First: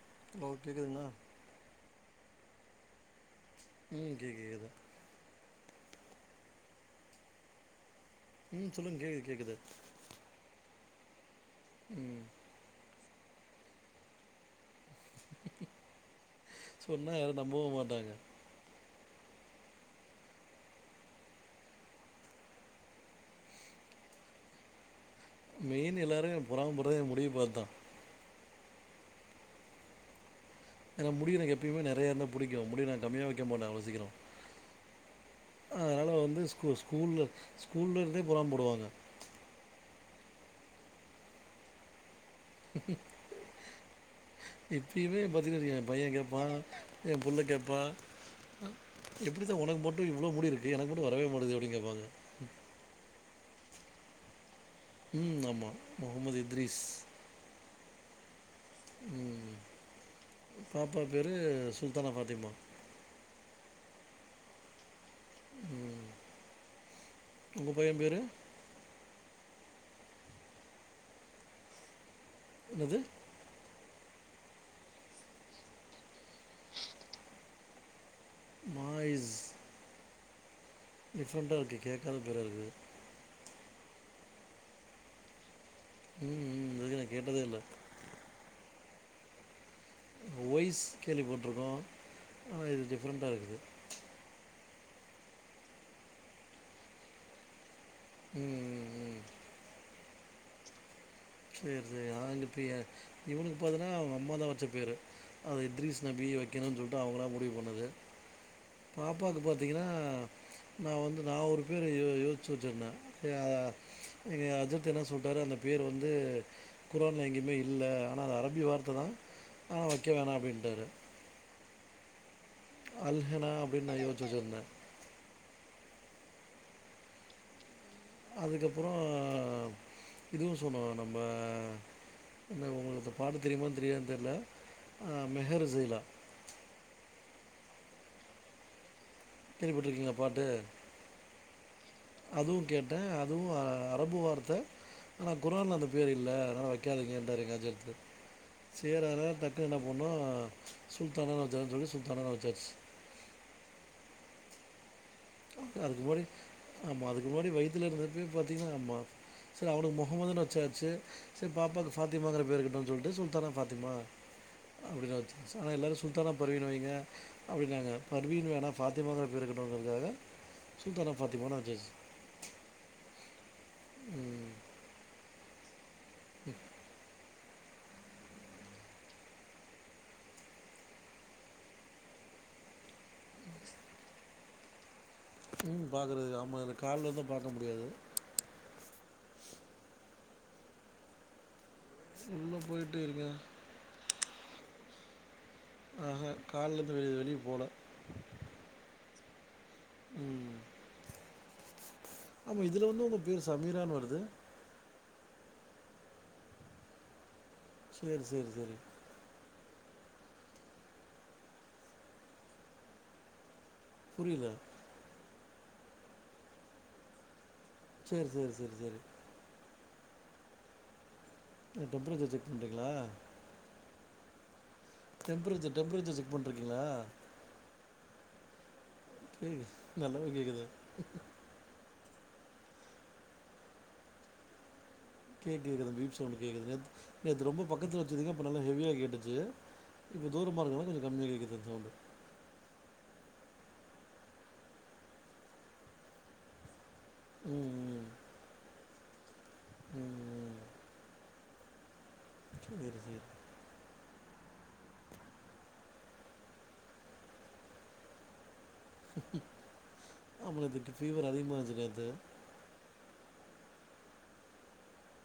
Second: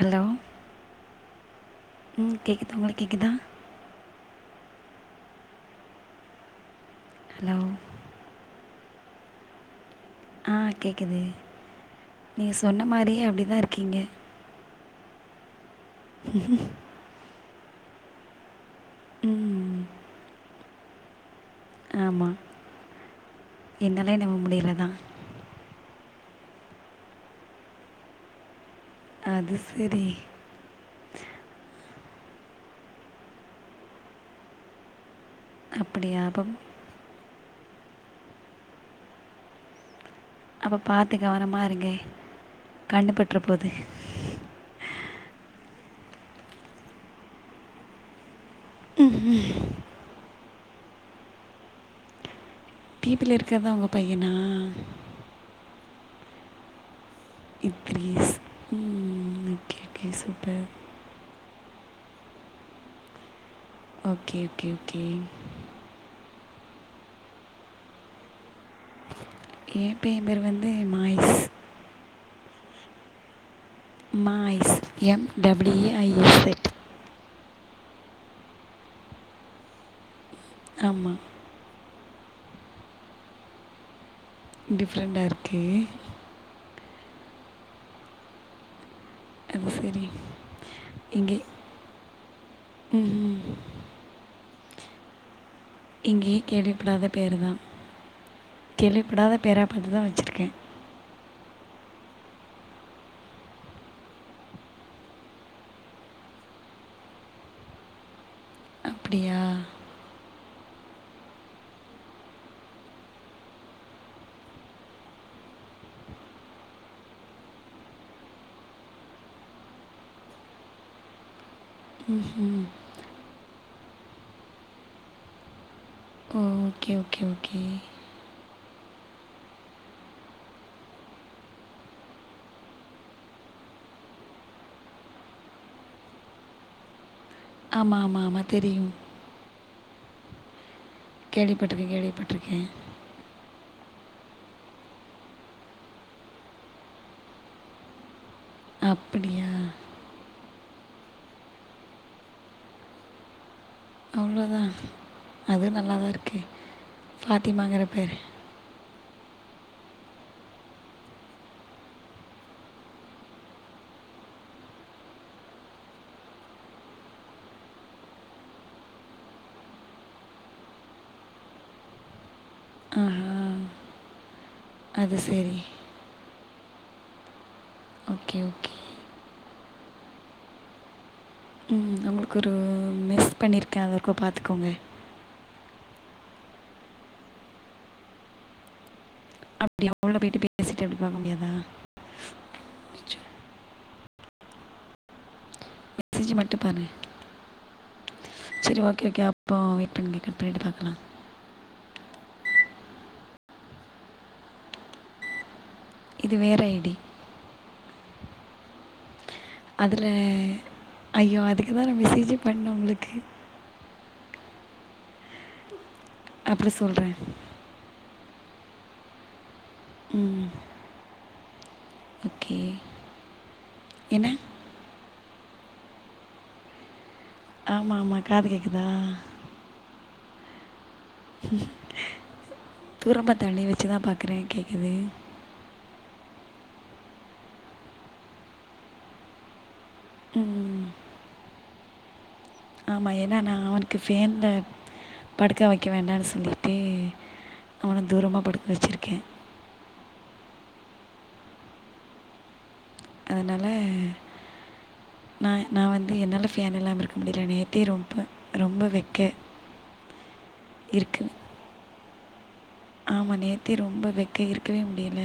Hello hello கேக்குதுங்களா ம் கேக்குது உங்களுக்கு கேக்குதா ம் கேக் கேக்குது ஹலோ ம் சொல்லுங்க கேக்குது கேக்குது ஆ கேக்குது ம் நீங்க சொன்ன மாரியே அப்டிதா இருக்கீங்க சொன்னா யாரு நம்பவு மாட்டாங்க ம் ஆமா என்னால நம்ப முடியல தா மெயின் எல்லாரு எ பொறாம படுறதே எ முடிய பாத் தா அது செரி ஏனா முடி எனக்கு எப்பயுமே நெறையா இருந்த புடிக்கு முடிய நா கம்மியா வக்க மாட்டே அவ்ளோ சீக்கிரோ அதனால அப்படியா வந்து அப்போ ஸ்கூ ஸ்கூல்ல ஸ்கூல்ல இருந்தே பொறாம படுவாங்க அப்ப பாத்து கவனமாக இருங்க கண்ணுபற்ற போது இப்பயுமே பாத்தீங்கன் வச்சிக்கோங்க எ பையே கேட்பா எ புள்ள கேட்பா எப்டி தா ஒனக்கு மட்டு இவ்ளோ முடி இருக்கு எனக்கு மட்டு வரவே மாட்டுது அப்டினு கேட்பாங்க டி பி ல இருக்கிற தா உங்க பையனா ம் ஆமா முஹமது இத்ரீஸ் இத்ரீஸ் ம் ஓகே ஓகே சூப்பர் ப்பா பேரு Sultana Fathima okay okay okay ம் உங்க பைய பேரு ஏ பையே பேர் வந்து மாயிஸ் என்னது Maais M double A I S சே மாய்ஸ் ஆமாம் டிஃப்ரெண்ட்டாக இருக்கு கேட்காத பேரா இருக்கு டிஃப்ரெண்ட்டா இருக்கே ம் ம் அதுக்கு நா கேட்டதே இல்ல அது சேரி ஒய்ஸ் கேள்விப்பட்டுருக்கோ ஆனா இது ம் டிஃப்ரெண்ட்டா இருக்கு எங்கயு கேள்விப்படாத பேருதா, ம் ம், ம். கேள்விப்படாதா பேரா பாத்துதா வச்சுருக்கே சேரி சேரி ஆனா இந்த பெய இவனுக்கு பாத்தீன்னா அவங்க அம்மாதா வச்ச பேரு அது எத்ரிஷ் நபிய வைக்கணுனு சொல்லிட்டு அவுங்களா முடிவு பண்ணது அப்படியா பாப்பாக்கு பாத்தீங்கன்னா நா வந்து நா ஒரு பேர யோ யோசிச்சி வச்சிருந்தே பேர் எ எங்க அஜத் என்ன சொல்ட்டாரு அந்த பேரு வந் து குரான்ல எங்கயுமே இல்ல ஆனா அது அரபி வார்த்ததா ஆனா வைக்க வேணா அப்டின்ட்டாரு ம்ஹூம் அல்ஹெனா அப்டின்னு நா யோச்சிச்சு வச்சிருந்தே ஓகே ஓகே ஓகே அதுக்கப்பறோ இதுவு சொன்னோ நம்ப இந்த உங்களுக்கு இந்த பாட்டு தெரியுமா தெரியாதானு தெர்ல அ மெஹர் ஜைலா ஆமா ஆமா ஆமா தெரியு கேள்வி பட்டுருக்கீங்களா பாட்டு கேள்விப்பட்டுருக்கே கேள்விப்பட்டுருக்கே அதுவு கேட்டே அதுவு அ அரபு வார்த்த ஆனா குரான்ல அந்த பேர் இல்ல அதனால வைக்காதீங்கன்ட்டாரு எங்க அஜத் சேரி அதா அப்படியா டக்குன்னு என்ன பண்ணோ சு சுல்தானானு வச்சிடலானு சொல்லி சுல்தானானு வச்சாச்சு அவ்ளோதா அதுக்கு முன்னாடி ஆமா அதுக்கு முன்னாடி ஃபாத்திமாங்கிற வயித்துல பேர் இருந்தப்பயே பாத்தீங்கனா ஆமா சேரி அவனுக்கு முகமதுனு வச்சாச்சு சேரி பாப்பாக்கு ஃபாத்திமாங்கிற பேரு இருக்கட்டுனு சொல்ட்டு சுல்தானா ஃபாத்திமா அப்டின்னு வச்சாச்சு ஆனா எல்லாரு சுல்தானா ஃபர்வின்னு வைங்க அப்டினாங்க ஃபர்வின் வேணா ஃபாத்திமாங்கற பேரு இருக்கட்டுங்கறதுக்காக சுல்தானா ஃபாத்திமானு வச்சாச்சு அஹா ம் அது சேரி ம் ஓகே ஓகே ம் உங்களுக்கு ஒரு மெஸ் பண்ணிருக்கே அது இருக்கா பாத்துக்கோங்க எங்க பாக்கறது ஆமா அதுல கால் வந்தா பாக்க முடியாது அப்டியா உள்ள போயிட்டு பேசிட்டு அப்டி பாக்க முடியாதா உள்ள போயிட்டு இருக்க ஆஹ மெசேஜ் மட்டும் கால்ல இருந்து வெ வெளிய போல சேரி ஓகே ஓகே அப்போ இப்ப நீங்க கட் ம் பண்ணிட்டு பாக்கலா ஆமா இதுல வந்து உங்க பேரு சமீரானு வருது இது வேற ஐ டி சேரி சேரி சேரி அதுல ஐயோ அதுக்குதா நா மெசேஜே பண்ணே உங்களுக்கு புரியில அப்றொ சொல்றே சேர் சேர் சேரி சேரி ம் என்ன டெம்ப்ரேச்சர் செக் ஓகே பண்றீங்களா? என்ன டெம்ப்ரேச்சர் டெம்ப்ரேச்சர் செக் பண்ட்ருக்கிங்ளா ஆமாமா காது கேக்குதா கேகுது நல்லாவே கேக்குதே தூரமா தள்ளி வச்சுதா பாக்குறே கேக்குது கேக்குது அந்த பீப் சவுண்டு கேக்குது நேத்து நேத்து ரொம்ப பக்கத்துல வச்சுருந்திங்க அப்ப நல்லா ஹெவியா கேட்டுச்சு இப்ப தூரமா இருக்கனா கொஞ்ச கம்மியா கேக்குது அந் சவுண்டு ஆமா ஏனா நா அவனுக்கு ஃபேன்ல படுக்க வக்க வேண்டானு சொல்லிட்டு ம் அவன ம், தூரமா படுக்க வச்சுருக்கே ம் சேரி சே அதுனால நா‌ நா வந்து என்னால ஃபேன் இல்லாம இருக்க முடில நேத்தே ரொம்ப ரொம்ப வெ ஆமா நேத்துக்கு ஃபீவர் அதிகமா இருந்ச்சு நேத்து ஆமா நேத்தே ரொம்ப வெக்க இருக்கவே முடியில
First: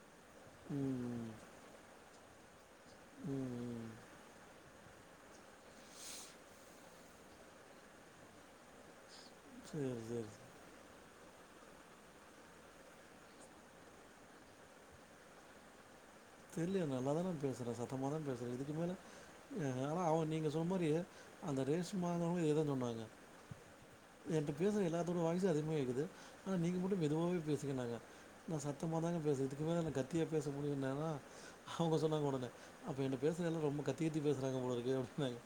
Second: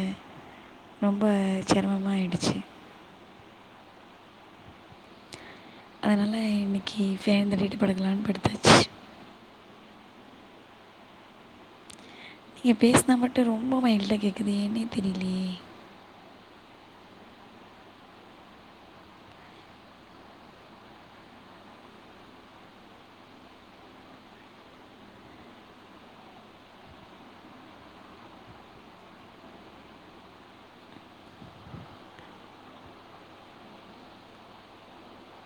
ரொம்ப ம் செரமமா ஆயிடுச்சு ம் அதுனால இன்னக்கி ஃபேன்ல பேயிட்டு படுக்கலான் படுத்தாச்சு சேர் சேர் நீங்க பேசுனா மட்டு ரொம்ப மைல்டா கேக்குது ஏன்னே தெரிலியே தெர்லயே நல்லாதா நா பேசுறே சத்தமா தா பேசுறே இதுக்கு மேல ஆனா அவுங்க நீங்க சொன்ன மாரியே அந்த ரேஷ்மாங்குறவுங்க இத தா சொன்னாங்க என்ட்ட பேசுற எல்லாத்தோட வாய்ஸு அதிகமா கேக்குது ஆனா நீங்க மட்டு மெதுவாவே பேசுங்கன்னாங்க நா சத்தமா தாங்க பேசு இதுக்கு மேல என்ன கத்தியா பேச முடியு என்னாலா அவுங்க சொன்னாங்க ஒடனே அப்ப என்ட்ட பேசுற எல்லா ரொம்ப கத்தி கத்தி பேசுறாங்க போலருக்கு அப்டின்னாங்க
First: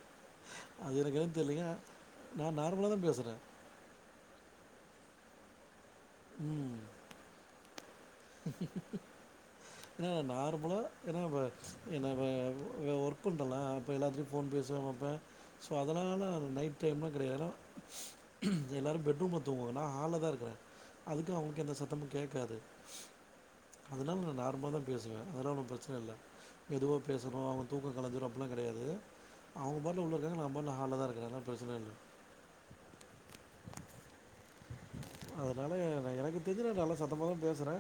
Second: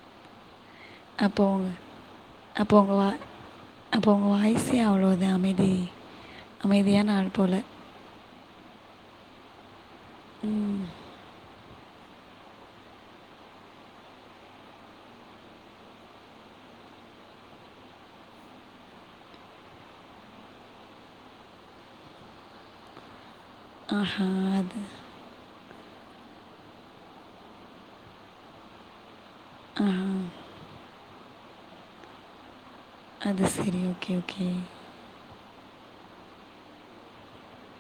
அது எனக் என்னன் அப்போ தெர்லைங்க உங்க நா நார்மலா தா பேசுறே அப்பொ உங்க வாய்ஸே அவ்ளோ தா அமைதி அமைதியான ஆள் போல இங்க நார்மலா எனா வ எனா வ ஒர்க் பண்றனா அப்போ எல்லாத்துட்டயு ஃபோன் பேசுவே வப்பே சோ அதுனால நைட் டைம்லா கெடயா ஏனா எல்லாரு பெட்ரூம்ல தூங்குவோ நா ஹால்ல தா இருக்கே அதுக்கு அவுங்ளுக்கு எந்த சத்தமு கேக்காது அதுனால ஆஹா நா நார்மல தா அது பேசுவே அதல்லா ஒன்னு பிரச்சன இல்ல மெதுவா பேசனு அவுங்க தூக்கொ கலஞ்சுரு அப்புல்லா கெடயாது அவுங்க பாட்ல ஆஹா உள்ள இருக்காங்க நா பாட்ல ஹால்ல தா இருக்கே அதுனால பிரச்சன இல்ல அது செரி ஓகே ஓகே அதுனால நா எனக்கு தெருஞ்சு நா நல்லா சத்தமாக தா பேசுறே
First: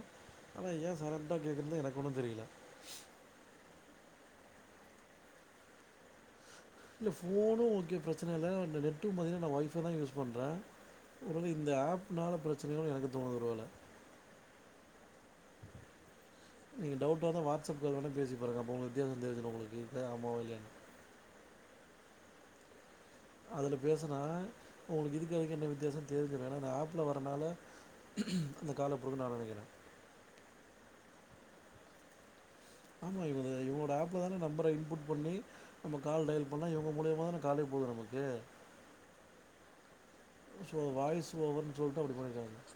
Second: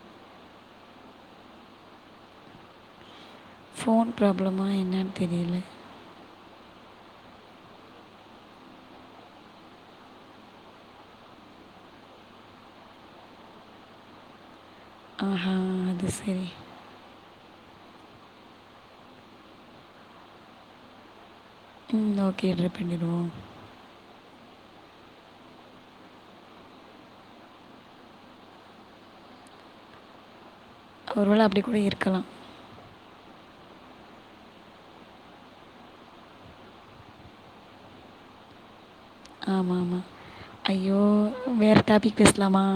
ஆனா ஏ சலன்ட்டா கேக்குன்தா எனக்கு ஒன்னு தெரில ஃபோன் ப்ராப்ளமா என்னன் தெரியில இல்ல ஃபோனு ஓகே பிரச்சனல்ல இந்த நெட்டு பாத்தினா நா ஒய்ஃபை தா யூஸ் பண்றே ஒருவேள இந்த ஆப்னால பிரச்சனயோன் எனக்கு தோனுது ஒரு வேள ஆஹா அது செரி நீங்க டவுட்டா இருந்தா வாட்ஸ்அப் கால் வேணா பேசி பாருங்க அப்ப உங்களுக்கு வித்தியாசோ தெரிஞ்சிரு உங்களுக்கு [unintelligible] ஆமாவா இல்லயானு ம் ஓகே ட்ரை பண்ணிடுவோ அதுல பேசுனா உங்களுக்கு இதுக்கு அதுக்கு என்ன வித்தியாசன் தெரிஞ்சவேனா நா ஆப்ல வரனால அந்த கால் அப்டிருக்குன்னு நா நெனைக்கற ஒருவேள அப்டி கூட இருக்கலா ஆமா இவரு இவரோட ஆப்ல தான நம்பர இன்புட் பண்ணி நம்ம கால் டயல் பண்ணா இவுங்க மூலியமா தான காலே போது நமக்கு ஆமாம்மா ஸோ ஐயோ வாய்ஸ் வேற ஓவர்னு சொல்லிட்டு அப்படி டாபிக் பேசலாமா பண்ணியிருக்காங்க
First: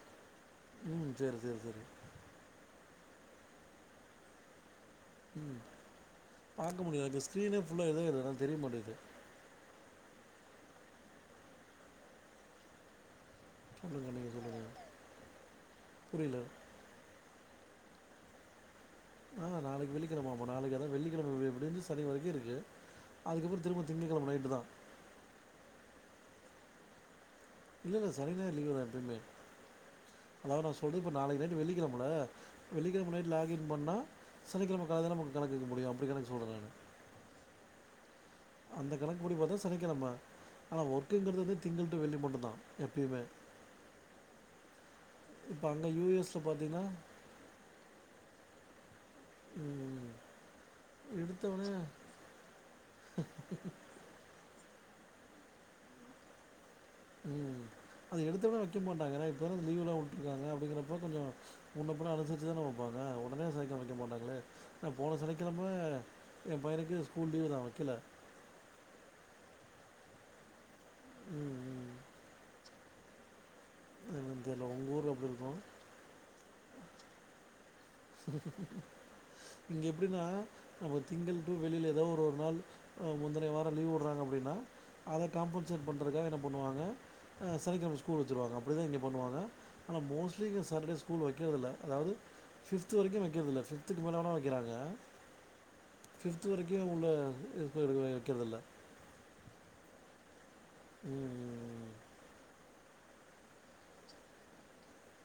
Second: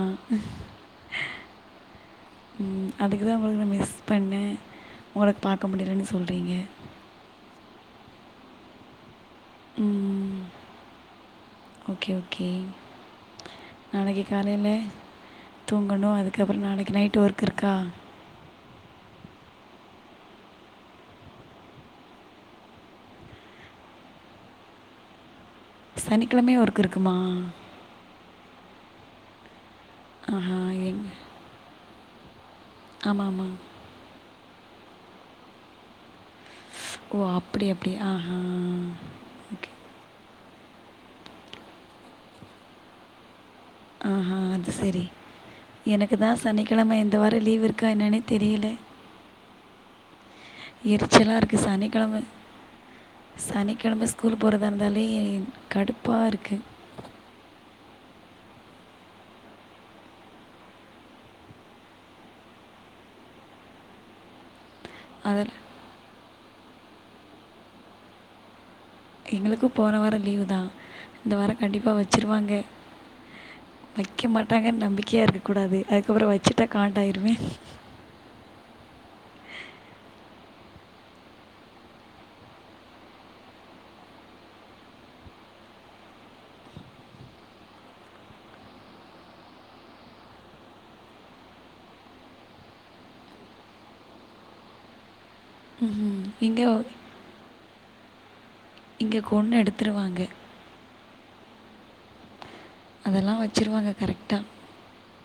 ம் சரி சரி சரி ம் அதுக்கு தா உங்களுக்கு நா மிஸ் பண்ண உங்கள பாக்க முடிலன்னு சொல்றீங்க க்க முடியாது ஸ்கிரீனே ஃபுல்லா [unintelligible] தெரிய மாட்டேக்குது ம் ஓகே ஓகே சொல்லுங்கள் நாளைக்கு நீங்கள் காலைல சொல்லுங்கள் தூங்கணு புரியல அதுக்கப்பறோ நாளைக்கு நைட் ஒர்க் இருக்கா ஆ நாளைக்கு வெள்ளிக்கெழம ஆமா நாளைக்கு அதா வெள்ளிக்கெழம எப்டீன்னு சனி வரைக்கு இருக்கு அதுக்கப்பறோ திரும்ப திங்கக்கெழம நைட்டு தா சனிக்கெழமயு ஒர்க் இருக்குமா இல்ல இல்ல சனி ஞாயிறு லீவு தா எப்பயுமே ஆஹா, அதாவ் நா சொல்ற எங் இப்ப நாளைக்கு நைட்டு வெள்ளிக்கெழம இல்ல வெள்ளிக்கெழம ஆமா, நைட் ஆமா. லாகின் பண்ணா சனிக்கெழம காலைல தா நமக்கு கணக்கு வெக்க முடியு அப்படி கணக்கு சொல்ற நானு ஓ அப் படி அப்டி ஆஹ் அந்த கணக்கு படி பாத்தா சனிக்கெழம அனா ஒர்க்குங்கறது வந்து திங்கள் டூ வெள்ளி மட்டு தா எப்பையுமே ஆஹா அது செரி இப்போ அங்கே எனக்கு தா யூஎஸில் பார்த்தீங்கன்னா சனிக்கெழம இந்த வார லீவ் இருக்கா என்னனே தெரீல ம் ம் எரிச்சலா இருக்கு சனிக்கெழம சனிக்கெழம ஸ்கூல் போறது அதா இருந்தாலே கடுப்பா இருக்கு ம் அது எடுத்தோனே வெக்க மாட்டாங்க ஏன்னா இப்ப தான லீவுலா உட்ருக்காங்க அப்டிங்கறப்ப கொஞ்சோ முன்ன பின்ன அனுசரிச்சு தான வெப்பாங்க உடனே சைக்க வெக்க மாட்டாங்களே நா போன அதில் சனிக்கெழம ஏ பையனுக்கு ஸ்கூல் லீவு தா வெக்கல எங்களுக்கு போன வாரோ லீவு தா இந்த வாரோ ம், கண்டிப்பா ம். வெச்சுருவாங்க வெக்க என்னன்னு தெரியல. மாட்டாங்கன் உங்க ஊர்ல நம்பிக்கையா எப்படி இருக்க இருக்கும்? கூடாது அதுக்கப்பறோ வச்சுட்டா காண்டாயிருவே இங்க எப்டின்னா நம்ம திங்கள் டூ வெள்ளில எதோ ஒரு ஒரு நாள் ஆ முந்தனைய வாரோ லீவ் உட்றாங்கா அப்டின்னா அத காம்பன்சேட் பண்றதுக்காக என்ன பண்ணுவாங்க ஆ சனிக்கெழம ஸ்கூல் வச்சிருவாங்க அப்படிதா இங்க பண்ணுவாங்க அனா மோஸ்ட்லி இங்க சாட்டர்டே ஸ்கூல் வக்கறதுல்ல அதாவது பிப்த்து வரைக்கு வெக்கறதுல்ல பிப்த்துக்கு மேலனா வெக்கறாங்க பிப்த் இங்கே வரைக்கு உள்ள [unintelligible] வெக்கறதுல்ல இங்க கொன்னு எடுத்துருவாங்க ம் ம் ம் அதல்லா வச்சுருவாங்க கரக்ட்டா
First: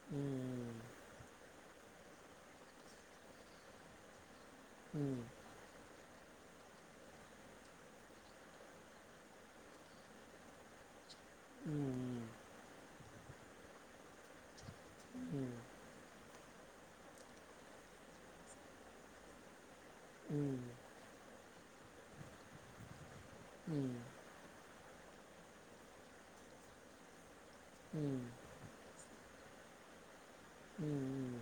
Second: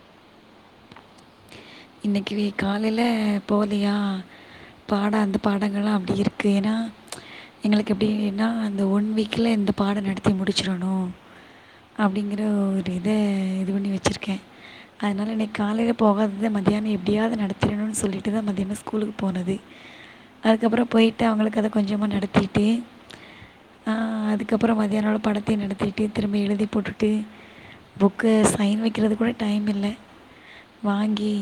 ம் ம் ம் இன்னிக்கி நீ காலைல போலியா பாட ம், அந்த பாடங்கல்லா ஆப்டி இருக்கு ஏன்னா எங்களுக்கு எப்டின்னா அந்த ஒன் வீக்ல இந்த பாடோ நடத்தி முடிச்சிறணு ம், ம், அப்டிங்கற ஒரு இத இது பண்ணி வச்சிருக்கே அதனால இன்னைக்கு ம், காலையில போகாது இத மத்தியானோ எப்டியாது நடத்திரணுன் சொல்லிட்டுதா மதியானோ ஸ்கூலுக்கு போனதே ம், அதுக்கப்புறோ போய்ட்டு அவுங்களுக்கு அத கொஞ்சமா நடத்திட்டு ம் அதுக்கப்புறோ மத்தியான உட படத்தையு நடத்திட்டு திரும்ப எழுதி போட்டுட்டு ம், புக்க சைன் வைக்கிறது கூட டைம் இல்ல வாங் கி ம்,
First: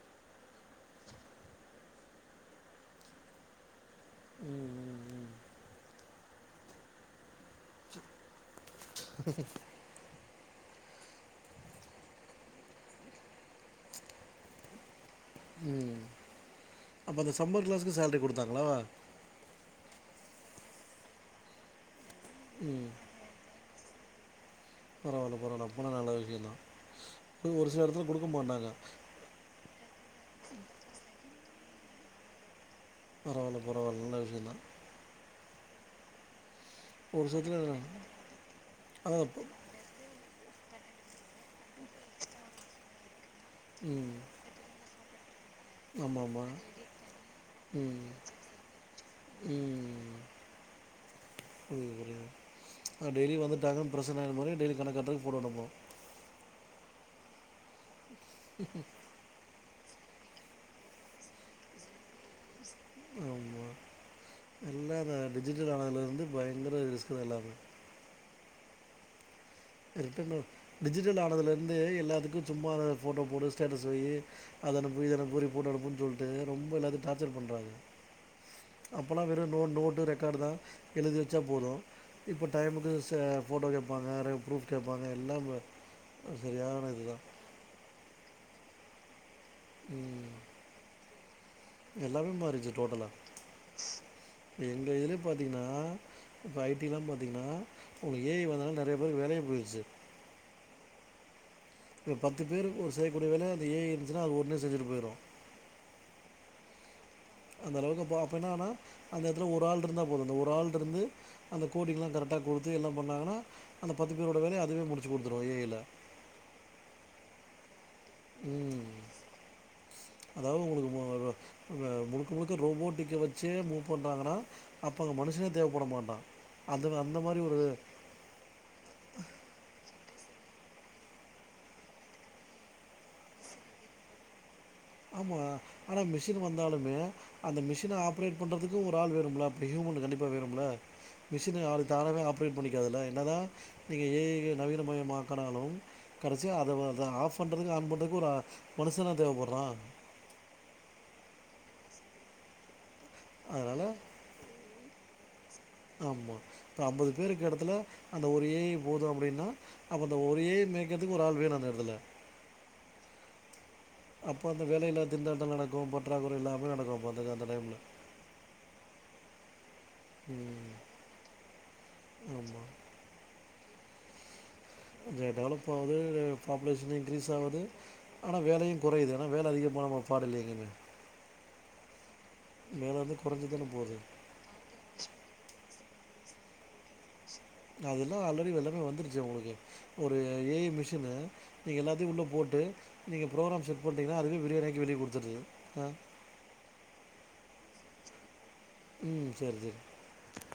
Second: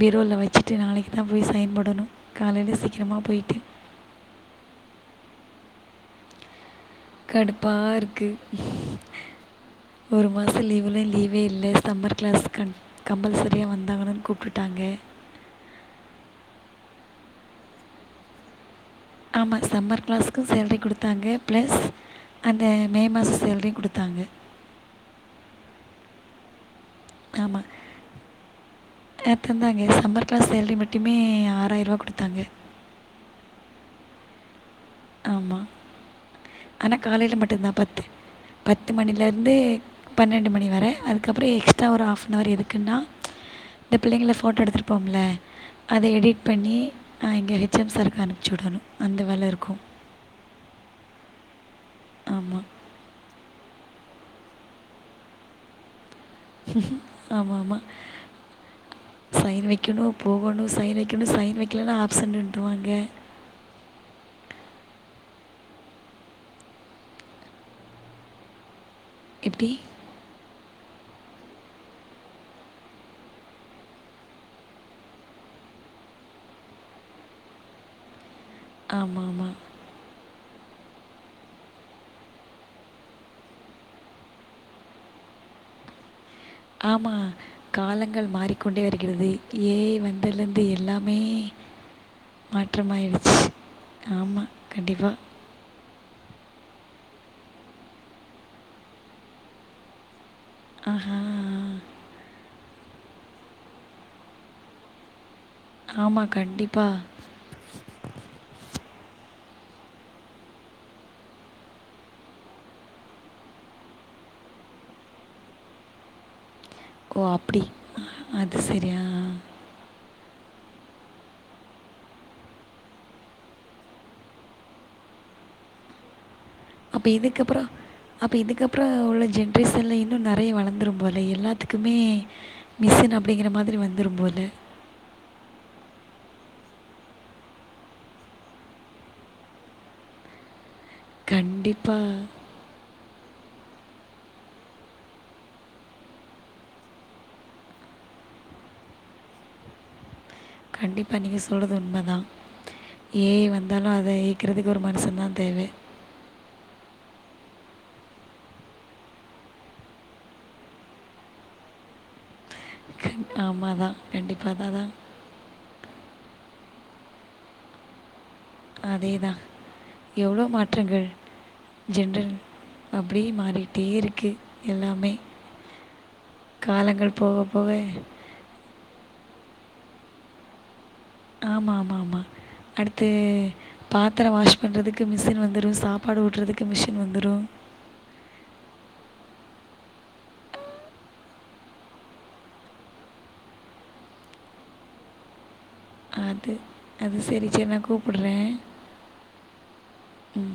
பீரோல வச்சுட்டு நாளைக்கு தா போய் சைன் போடணு காலைல சீக்கரமா போயிட்டு ம் ம் ம் கடுப்பா இருக்கு ஒரு மாச லீவுல லீவே இல்ல சம்மர் கிளாஸ் கன் கம்பல்சரியா வந்தாகனுன் கூப்டுட்டாங்க ம் அப்ப அந்த சம்மர் கிளாஸ்க்கு சேலரி குடுத்தாங்களா ஆமா சம்மர் கிளாஸ்க்கு சேல்ரி குடுத்தாங்க பிளஸ் அந்த ம் மே மாச சேல்ரியு குடுத்தாங்க பரவால்ல பரவால்ல அப்போனா நல்ல விஷயந்தா ஒரு சில எடத்துல குடுக்க மாட்டாங்க அ தந்தாங்க சம்மர் கிளாஸ் சேல்ரி மட்டுமே ஆறாய்ரூவா குடுத்தாங்க பரவால்ல பரவால்ல நல்ல விஷயந்தா ஆமா ஆனா ஒரு காலையில மட்டுதா சிலத்துல பத்து பத்து அதான் ப- மணிலருந்து பன்னெண்டு மணி வர அதுக் அதுக்கப்புறோ எக்ஸ்ர்ட்டா ஒரு ஆஃப்னவர் எதுக்குன்னா இந்த ம் பிள்ளைங்கள ஃபோட்டோ எடுத்துருப்போம்ல அத ஆமாம் எடிட் ஆமாம் பண்ணி அ இங்க ஹெச் எம் ம் சாருக்கு அனுப்பிச்சு விடணு அந்த வேல இருக்கு ம் ஆமா. ம் டெய்லி வந்துட்டாங்கானு பிரசனாகும்போது டெய்லி கணக் காட்டத்துக்கு போடோனோமோ ஆமா ஆமா சைன் வைக்கணு போகணு சைன் வைக்கணு சைன் வைக்கலன்னா ஆப்சன்ருவாங்க ஆமா எல்லா இந்த டிஜிட்டல் ஆனந்துலந்து பயங்கர ரிஸ்க்குதா எல்லாமே எப்டி ரிட்டன் ஒர்க் டிஜிட்டல் ஆனதுலந்து எல்லாத்துக்கு சும்மா ஃபோட்டோ போடு ஸ்டேட்டஸ் வையி அத அனுப்பு இத அனுப்பு ரிப்போர்ட் அனுப்புன் சொல்ட்டு ரொம்ப இல்லாத டாச்சர் பண்றாங்க அப்பலா வெரு ஆமாமா. நோ நோட்டு ரெக்கார்டுதா எழுதி வச்சா போது இப்ப டைமுக்கு ச ஃபோட்டோ கேப்பாங்க ப்ரூஃப் கேப்பாங்க எல்லா பார் ஆமா காலங்கள் மாறிக்கொண்டே வருகிறது ஏ ஐ ம். வந்தலந்து எல்லா மே எல்லாமே மாறிடுச்சு டோட்டலாக மாற்றமாயிடுச்சு ஆமா கண்டிப்பா பாத்தீங்கன்னா இப்ப ஐ டிலா பாத்தீங்கனா உங்களுக்கு ஏ ஐ வந்தனால நறைய பேருக்கு வேலைய போயிருச்சு ஆஹா ஆ இப்ப பத்து பேர் ஒரு செய்யக்கூடிய வேலைய அது ஏ ஐ இருந்துச்சுன்ன அது ஒன்னே செஞ்சுட்டு போயிரு ஆமா கண்டிப்பா அந்த அளவுக்கு அப்பா அப்ப என்னான்னா அந்த எடத்துல ஒரு ஆள் இருந்தா போது அந்த ஒரு ஆள்ருந்து அந்த கோடிங்லா கரெக்ட்டா குடுத்து எல்லா பண்ணாங்கா அந்த பத்து பேரோட வேலைய அதுவே முடிச்சு குடுத்துரு ஏ ஐல ஓ அப்டி அது சரியா அதாவது உங்களுக்கு மு அ முழுக்க முழுக்க ரோபோட்டிக்க வச்சே மூவ் பண்றாங்கன்னா அப்பங்க மனுஷனே தேவப்பட மாட்டா அப்ப இதுக்கப்பறோ அப்ப இதுக்கப்பறோ உள்ள ஜென்ரேசன்ல இன்னு நெறைய வளர்ந்துரும்போல எல்லாத்துக்குமே மிசின் அப்டிங்கிற மாதிரி வந்துரும்போல ஆமா ஆனா மிஷின் வந்தாலுமே அந்த மிஷின ஆப்ரேட் பண்றதுக்கு ஒரு ஆள் வேணுமுலா அப்டி ஹியூமன் கண்டிப்பா வேணுமுல மிஷின அது கண்டிப்பாக தானவே ஆப்ரேட் பண்ணிக்காதுல என்னதா நீங்க ஏ ஐ நவீன மயமாக்கனாலு கடைசியா அதை ஆஃப் பண்றதுக்கு ஆன் பண்றதுக்கு ஒரு மனுஷனா தேவப்பட்றா கண்டிப்பா நீங்க சொல்றது உண்மதா ஏ ஐ அதனால வந்தாலு அதை கிறதுக்கு ஒரு மனுஷன் தா தேவ ஆமா இப்ப ஐம்பது பேருக்கு எடத்துல அந்த ஒரு ஏ ஐ போது அப்டின்னா அப்ப அந்த ஒரு ஏ ஐ மேய்க்கறத்துக்கு ஒரு ஆள்‌ வேனு அந்த எடத்துல ஆமா தா அப்ப அந்த வேலையில்லா திண்டாட்டந்தா நடக்கு பற்றாக்குறை எல்லாமே நடக்கு அப்ப அந்த டைம்ல அதேதா எவ்ளோ ம். மாற்றங்கள் ஜென்ரல் ஆமா. அப்டியே மாறிட்டே இருக்கு எல்லாமே கொஞ்ச டெவலப் ஆவுது பாப்புலேஷன்னு காலங்கள் இன்க்ரீஸ் போக ஆவுது போக ஆனா வேலையு குறையுது ஆனா வேலை அதிகமான பாடல்லயே எங்கமே ஆமா ஆமா ஆமா அடுத்து வந்து குறைஞ்சி தானே போகுது பாத்தரோ வாஷ் பண்றதுக்கு மிஷின் வந்துரு சாப்பாடு ஊட்றதுக்கு மிஷின் வந்துரு அதெல்லா ஆல்ரெடி எல்லாமே வந்துருச்சே உங்களுக்கு ஒரு ஏ ஐ மிஷினு நீங்க எல்லாத்தையு உள்ளே போட்டு நீங்க ப்ரோக்ராம் செட் பண்டீங்கன்னா அதுவே [unintelligible] வெளியே குடுத்துருறது ஆ அது அது செரி சே நா கூப்புட்றே ம் செரி செரி ம்